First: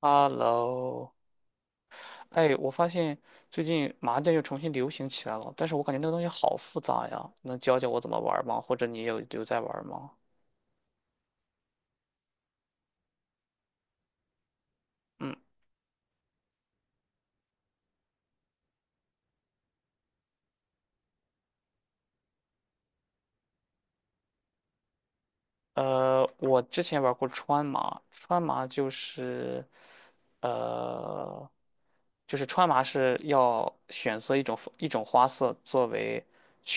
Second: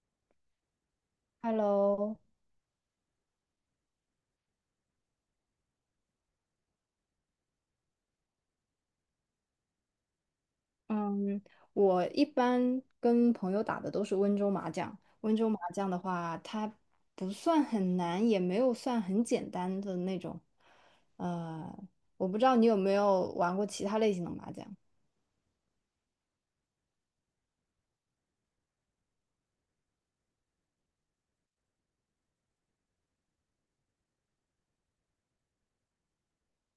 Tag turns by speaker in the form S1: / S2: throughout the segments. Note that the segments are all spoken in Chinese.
S1: Hello，
S2: Hello,
S1: 哎，我发现最近麻将又重新流行起来了，但是我感觉那个东西好复杂呀，能教教我怎么玩儿吗？或者你有在玩儿吗？
S2: 嗯，我一般跟朋友打的都是温州麻将。
S1: 嗯，
S2: 温州麻将的话，它不算很难，也没有算很简单的那种。呃，我不知道你有没有玩过其他类型的麻将。
S1: 我之前玩过川麻，川麻呃，就是川麻是要选择一种花色作为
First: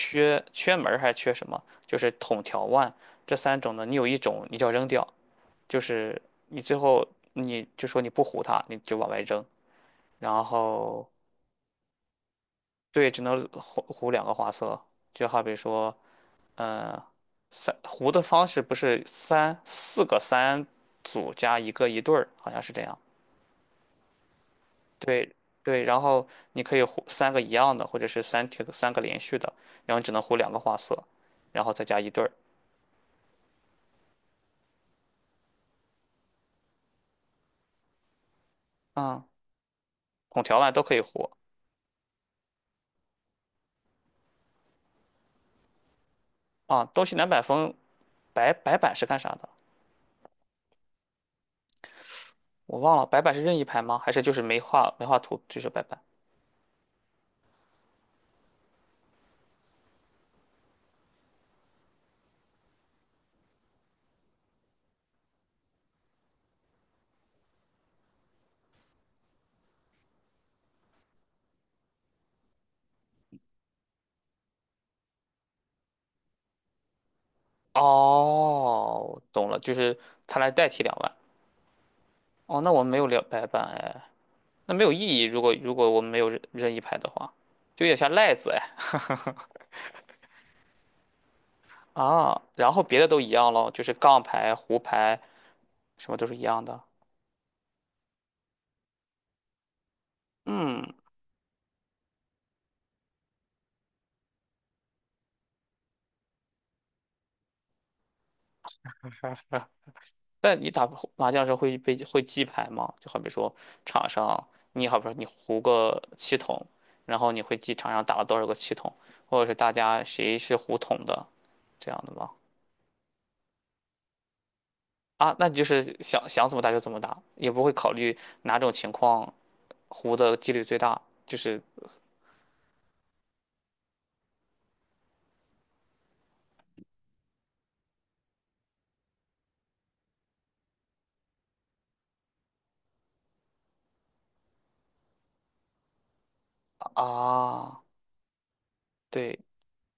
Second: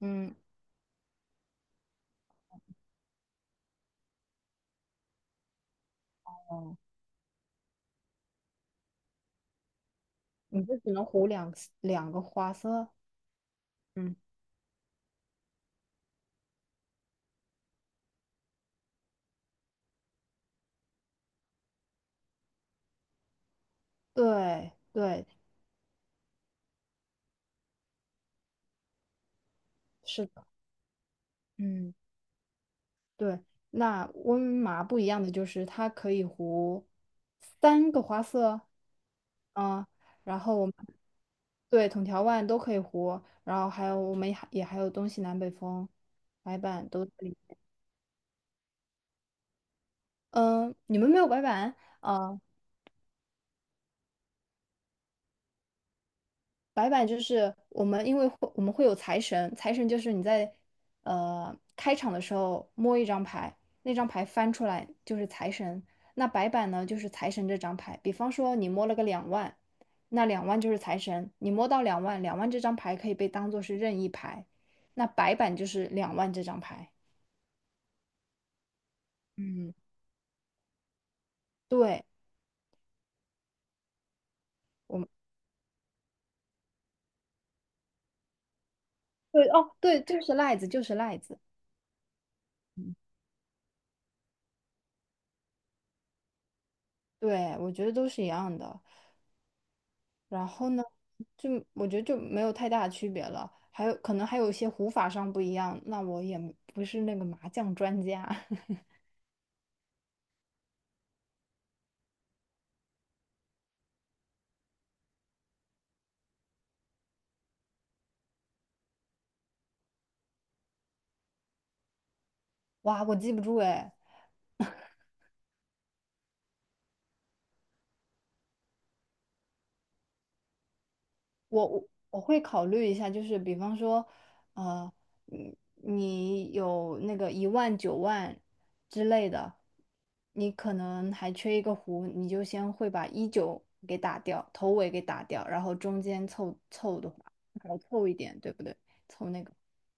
S2: 嗯，
S1: 缺门儿还是缺什么，就是筒条腕这三种呢，你有一种你就要扔掉，就是你最
S2: 哦，
S1: 后你就说你不胡它，你就往外扔。然
S2: 你就只能
S1: 后
S2: 胡两个花色。
S1: 对，只能糊两
S2: 嗯，
S1: 个花色，就好比说，嗯，三糊的方式不是三四个三组加一个一对儿，好像是这样。
S2: 对对，
S1: 对对，然后你可以糊三个一样的，或者是三条三个连续的，然后你只能
S2: 是
S1: 糊
S2: 的。
S1: 两个花色，然后再
S2: 嗯。
S1: 加一对儿。
S2: 对，那温麻不一样的就是它可以糊三个花色。
S1: 啊、
S2: 嗯，然
S1: 孔条
S2: 后我
S1: 碗
S2: 们
S1: 都可以糊
S2: 对筒条腕都可以糊，然后还有我们也还有东西南北风，白
S1: 啊。
S2: 板
S1: 东
S2: 都可
S1: 西南
S2: 以。
S1: 北风白板是干啥的？
S2: 嗯，你们没有白板？啊，
S1: 我忘了，白板是任意牌吗？还是就是没画图就是白板？
S2: 白板就是我们，因为我们会有财神，财神就是你在开场的时候摸一张牌，那张牌翻出来就是财神。那白板呢，就是财神这张牌。比方说你摸了个两万，那两万就是财神。你摸到两万，两万这张牌可以被当做是任意牌，那白板就是两万这张牌。
S1: 哦，懂了，
S2: 嗯，
S1: 就是他来代替两万。
S2: 对，
S1: 哦，那我们没有两白板哎，那没有意
S2: 我们
S1: 义。如果我们没有任意牌的话，就有点像赖子哎。
S2: 对哦，对，就是赖子，就是赖子。
S1: 啊，然后别的都一样咯，就是杠牌、胡牌什么都是一样的。
S2: 对，我觉得都是一样的。然后呢，
S1: 嗯，
S2: 就我觉得就没有太大的区别了，还有可能还有一些胡法上不一样，那我也不是那个麻将专家。
S1: 啊但你打麻将的时候会记牌吗？就好比说场上，你好比说你胡个七筒，然后你会记场上打了多少个七筒，或者是大家谁是胡筒的，这样的吗？
S2: 哇，我记不住哎。
S1: 啊，那你就是想想怎么打就怎么打，也不会考虑哪种情况胡的几率最大，就是
S2: 我会考虑一下，就是比方说，呃，你有那个一万九万之类的，你可能还缺一个胡，你就先会把一九给打掉，头尾给打掉，然后中间凑凑的话，少
S1: 啊，
S2: 凑一点，对不对？凑
S1: 对，
S2: 那个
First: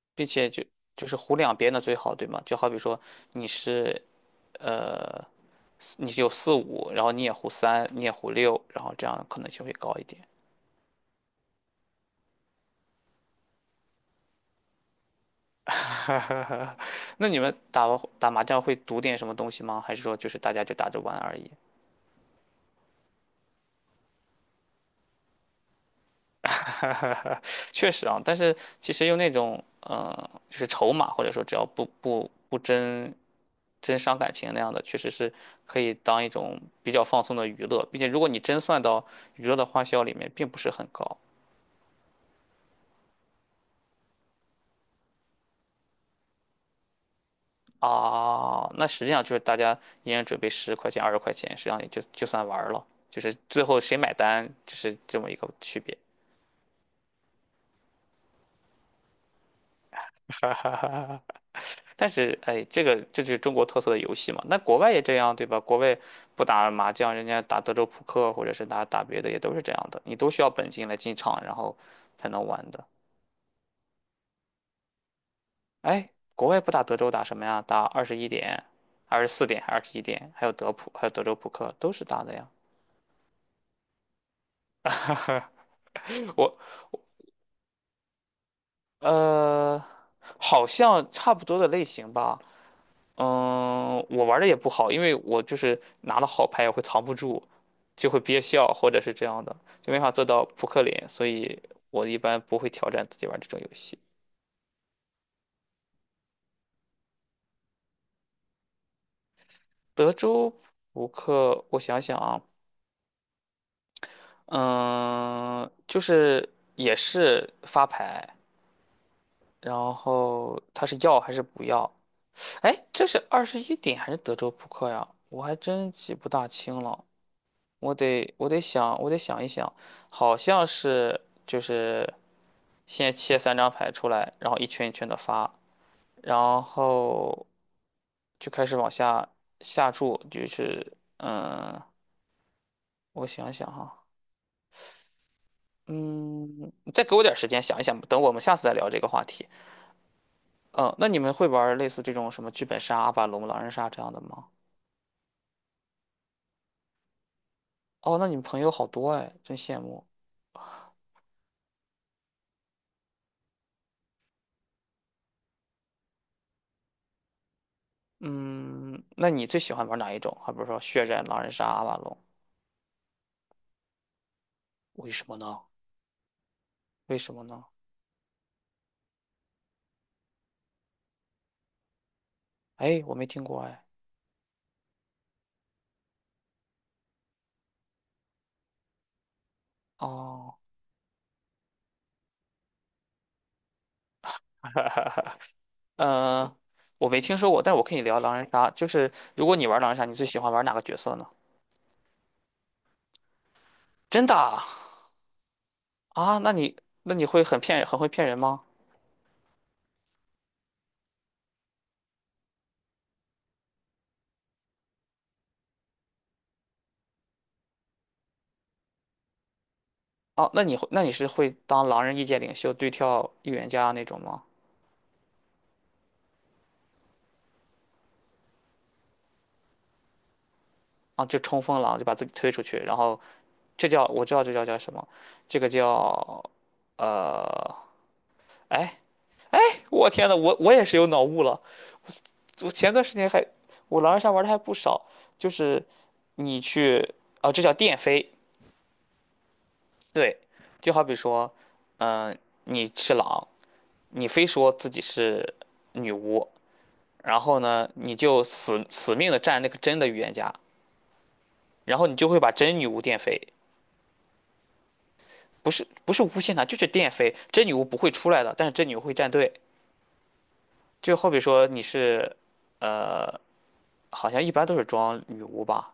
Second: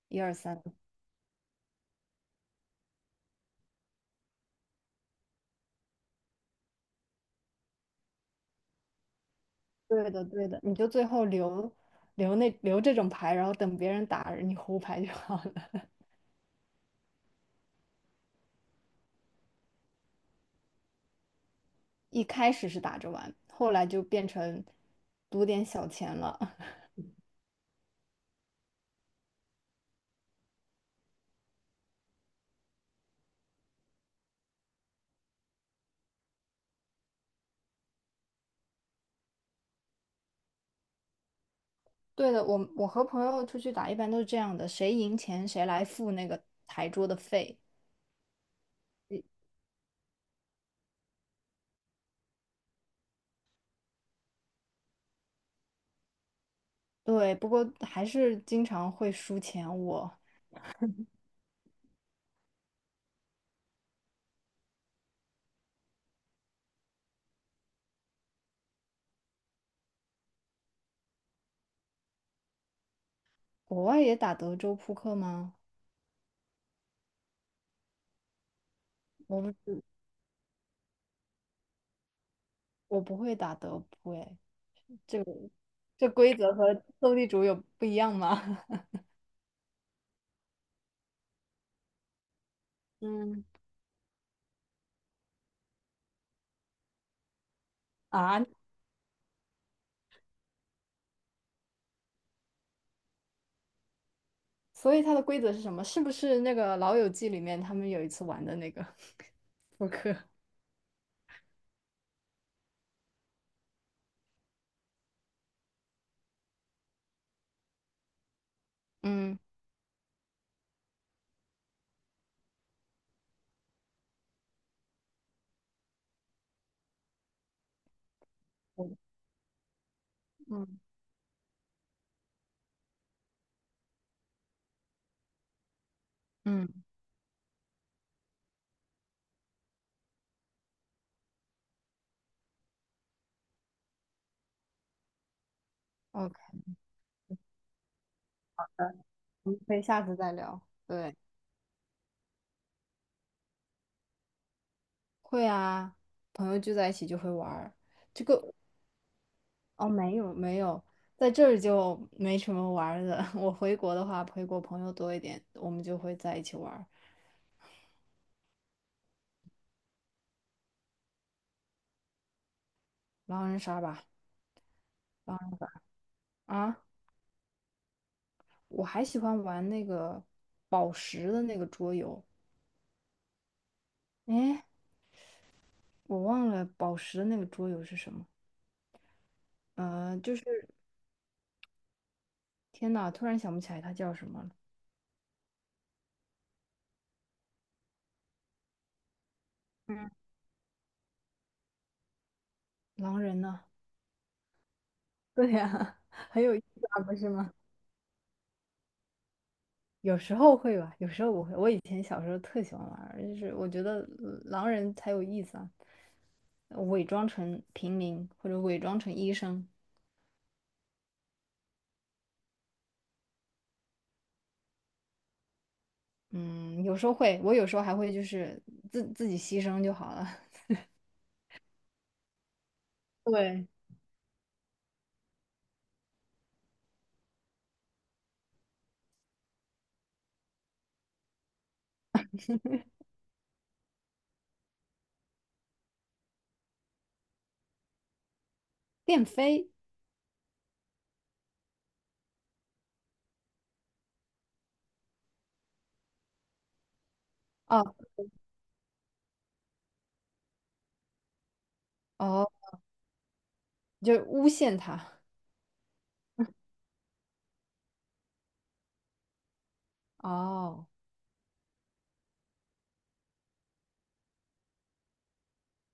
S2: 一
S1: 并
S2: 二
S1: 且
S2: 三。
S1: 就是胡两边的最好，对吗？就好比说你是呃你是有四五，然后你也胡三，你也胡六，然后这样可能性会高一
S2: 对
S1: 点。
S2: 的，对的，你就最后留这种牌，然后等别人打你胡牌就好了。
S1: 那你们打麻将会赌点什么东西吗？还是说就是大家就打着玩而已？
S2: 一开始是打着玩，后来就变成赌点小钱了。
S1: 确实啊，但是其实用那种就是筹码或者说只要不真伤感情那样的，确实是可以当一种比较放松的娱乐，并且如果你真算到娱乐的花销里面，并不是很高。
S2: 对的，我和朋友出去打，一般都是这样的，谁赢钱谁来付那个台桌的费。
S1: 啊，那实际上就是大家一人准备十块钱、20块钱，实际上也就算玩儿了，就是最后谁买单，就是这么一个区别。
S2: 对，不过还是经常会输钱。我
S1: 但是，哎，这就是中国特色的游戏嘛。那国外也这样，对吧？国外不打麻将，人家打德州扑克，或者是打打别的，也都是这样的。你都需要本金来进场，然后才能玩的。
S2: 国外也打德州扑克吗？
S1: 哎，国外不打德州，打什么呀？打二十一点、二十
S2: 我
S1: 四
S2: 不
S1: 点、二
S2: 知
S1: 十一点，还有德普，还有德州扑克，都是打的呀。
S2: 我不会打德扑，哎，这个这规 则
S1: 我
S2: 和斗地主有不一样吗？
S1: 呃，好像差不多的类型吧。
S2: 嗯。
S1: 嗯，我玩的也不好，因为我就是拿了好牌也会藏不住，就会憋
S2: 啊，
S1: 笑或者是这样的，就没法做到扑克脸，所以我一般不会挑战自己玩这种游戏。
S2: 所以它的规则是什么？是不是那个《老友记》里面他们有一次玩的那个 扑
S1: 德
S2: 克？
S1: 州扑克，我想想啊，嗯，就是也是发牌，
S2: 嗯
S1: 然后他是要还是不要？哎，这是二十一点还是德州扑克呀？我还真记不大清了。我得想，我得想一想，好像是就是先切三张牌出来，然后一圈一圈的发，然
S2: 嗯，
S1: 后就开始往下下注，就是嗯，我想想哈，
S2: OK,
S1: 嗯，你再给我点时间想一想，等我们下次再聊这个话题。
S2: 我们可以下次再聊。
S1: 嗯，那
S2: 对，
S1: 你们会玩类似这种什么剧本杀、阿瓦隆、狼人杀这样的吗？
S2: 会啊，朋友聚在一起就会玩儿。
S1: 哦，
S2: 这
S1: 那你们
S2: 个
S1: 朋友好多哎，真羡
S2: 哦，
S1: 慕。
S2: 没有没有，在这儿就没什么玩儿的。我回国的话，回国朋友多一点，我们就会在一起玩儿
S1: 嗯，那你最喜欢玩哪一种？还比如说血战、狼人杀、阿瓦隆？
S2: 狼人杀吧。
S1: 为什么
S2: 狼
S1: 呢？
S2: 啊，
S1: 为什么呢？
S2: 我还喜欢玩那个宝石的那个桌游。
S1: 哎，我没听过哎。
S2: 哎，我忘了宝石的那个桌游是什么。呃，就是。
S1: 哦，
S2: 天呐，突然想不起来他叫什么了。
S1: 呃，我没听说过，但我可以聊狼人杀，就是如果你玩狼人杀，你最喜欢玩哪个角色呢？
S2: 狼人呢？
S1: 真的啊？
S2: 对呀。
S1: 啊
S2: 很有意思啊，
S1: 那
S2: 不
S1: 你
S2: 是
S1: 会
S2: 吗？
S1: 很会骗人吗？
S2: 有时候会吧，有时候不会。我以前小时候特喜欢玩儿，就是我觉得狼人才有意思啊，伪装成平民或者伪装成医生。
S1: 哦，那那你是会当狼人意见领袖对跳预言家那种吗？
S2: 嗯，有时候会，我有时候还会就是自己牺牲就好了。
S1: 啊，就冲锋狼，就把自己推出去，然后
S2: 对，
S1: 我知道这叫什么，这个叫呃，哎。我天呐，我也是有脑雾了。我前段时间还，我狼人杀玩的还不少，就是你去，啊，这叫电飞，
S2: 电飞
S1: 对，就好比说，嗯、你是狼，你非说自己是女巫，然后
S2: 啊，
S1: 呢，你就死死命的站那个真的预言家，然后你就会
S2: 哦，
S1: 把真女巫电飞，
S2: 就诬陷他，
S1: 不是不是无限塔，就是电飞，真女巫不会出来的，但是真女巫会站队，
S2: 哦，
S1: 就好比说你是，呃，好像一般都是装女巫吧。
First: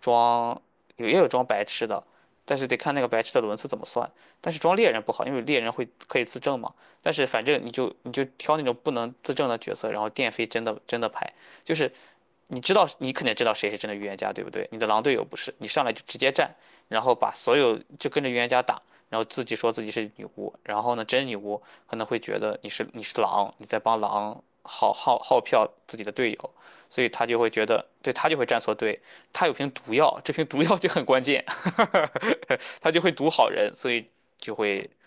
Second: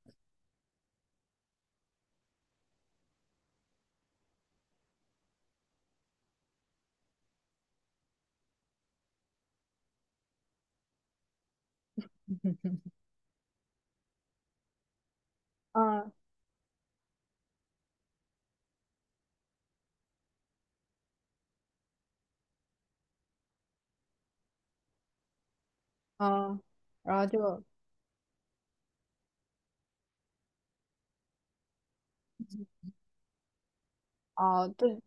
S1: 装有也有装白痴的，但是得看那个白痴的轮次怎么算。但是装猎人不好，因为猎人可以自证嘛。但是反正你就挑那种不能自证的角色，然后电飞真的牌，就是你知道，你肯定知道谁是真的预言家，对不对？你的狼队友不是，你上来就
S2: 嗯
S1: 直接站，然后把所有就跟着预言家打，然后自己说自己是女巫，然后呢，真女巫可能会觉得你是狼，你在帮狼耗票自己的队友，
S2: 嗯，
S1: 所以
S2: 然
S1: 他
S2: 后
S1: 就会
S2: 就
S1: 觉得，对他就会站错队，他有瓶毒药，这瓶毒药就很关键，他就会毒好人，所以就
S2: 哦，
S1: 会
S2: 对，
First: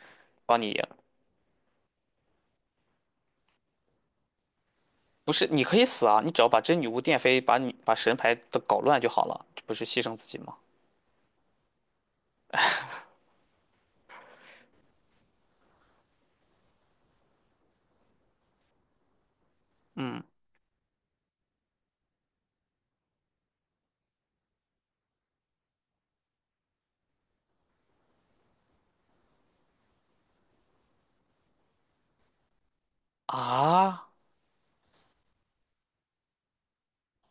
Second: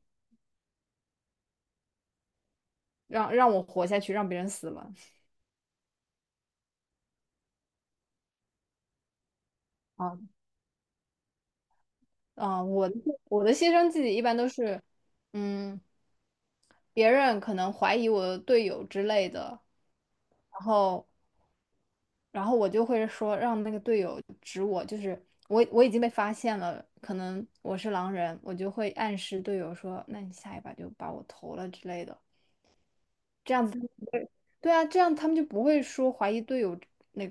S1: 帮你赢。
S2: 让让我活下去，让别人死了。
S1: 不是，你可以死啊，你只要把真女巫电飞，把神牌都搞乱就好了，这不是牺牲
S2: 啊，
S1: 自己吗？
S2: 啊，我的牺牲自己一般都是，嗯，别人可能怀疑我的队友之类的，
S1: 嗯。
S2: 然后然后我就会说让那个队友指我，就是我已经被发现了，可能我是狼人，我就会暗示队友说，那你下一把就把我投了之类的，这样子他们不
S1: 啊，
S2: 会，对啊，这样他们就不会说怀疑队友。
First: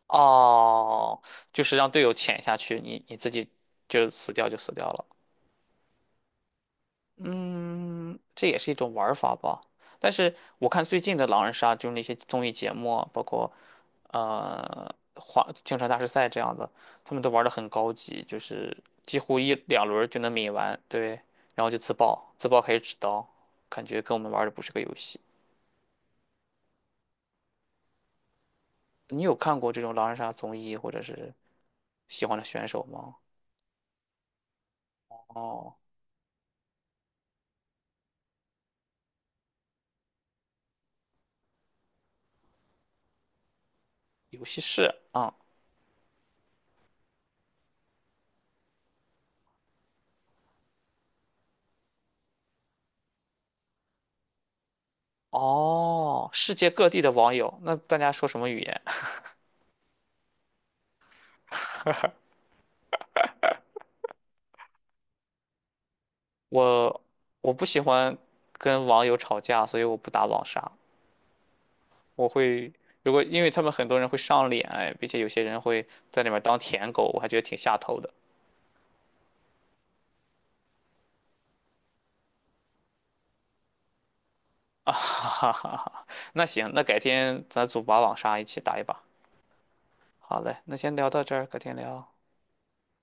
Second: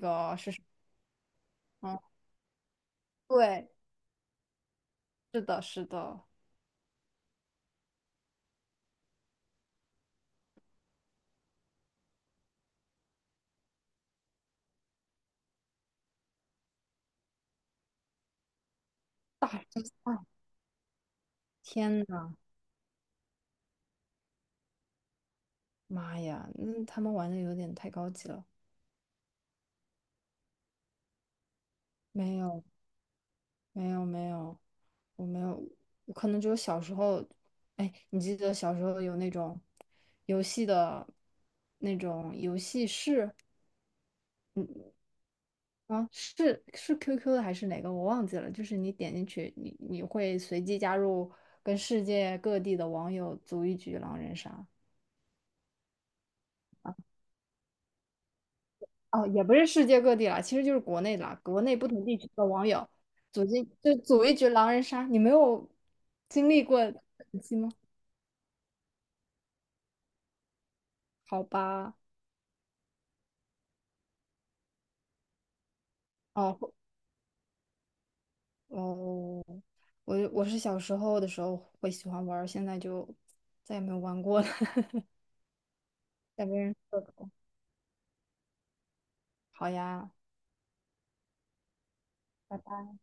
S1: 哦，就是让
S2: 嗯，
S1: 队友潜下去，你自己
S2: 对，
S1: 就死掉就死掉了。
S2: 是的，是的。
S1: 嗯，这也是一种玩儿法吧。但是我看最近的狼人杀，就是那些综艺节目啊包括花京城大师赛这样的，他们都玩的很高级，就是几乎一
S2: 大
S1: 两轮儿就能抿完，对，然后就自
S2: 天
S1: 爆，
S2: 呐，
S1: 自爆可以指刀，感觉跟我们玩儿的不是个游戏。
S2: 妈呀，那他们玩的有点太高级了。
S1: 你有看过这种狼人杀综艺或者是喜欢
S2: 没
S1: 的
S2: 有，
S1: 选手吗？
S2: 没有，没有，我没有。
S1: 哦，
S2: 我可能只有小时候，哎，你记得小时候有那种游戏的那种游戏室，
S1: 游戏
S2: 嗯，
S1: 室啊。
S2: 啊，是 QQ 的还是哪个我忘记了，就是你点进去，你会随机加入跟世界各地的网友组一局狼人杀。
S1: 哦，世界各地的网友，那大家说什么语言？
S2: 哦，也不是世界各地啦，其实就是国内啦，国内不同地区的网友就组一局狼人杀，你没有 经历过这
S1: 我
S2: 种时
S1: 我
S2: 期
S1: 不
S2: 吗？
S1: 喜欢跟网友吵架，所以我不打网杀。
S2: 好吧，
S1: 我会如果因为他们很多人会上脸，哎，并且有些人会在里面当
S2: 哦
S1: 舔狗，我还觉得挺下头的。
S2: 哦，我我是小时候的时候会喜欢玩儿，现在就再也没有玩过了。
S1: 啊 哈哈哈哈！那
S2: 再没
S1: 行，
S2: 人
S1: 那改
S2: 说狗
S1: 天咱组把网杀一起打一把。
S2: 好呀，
S1: 好嘞，那先聊到这儿，改天聊。
S2: 拜拜。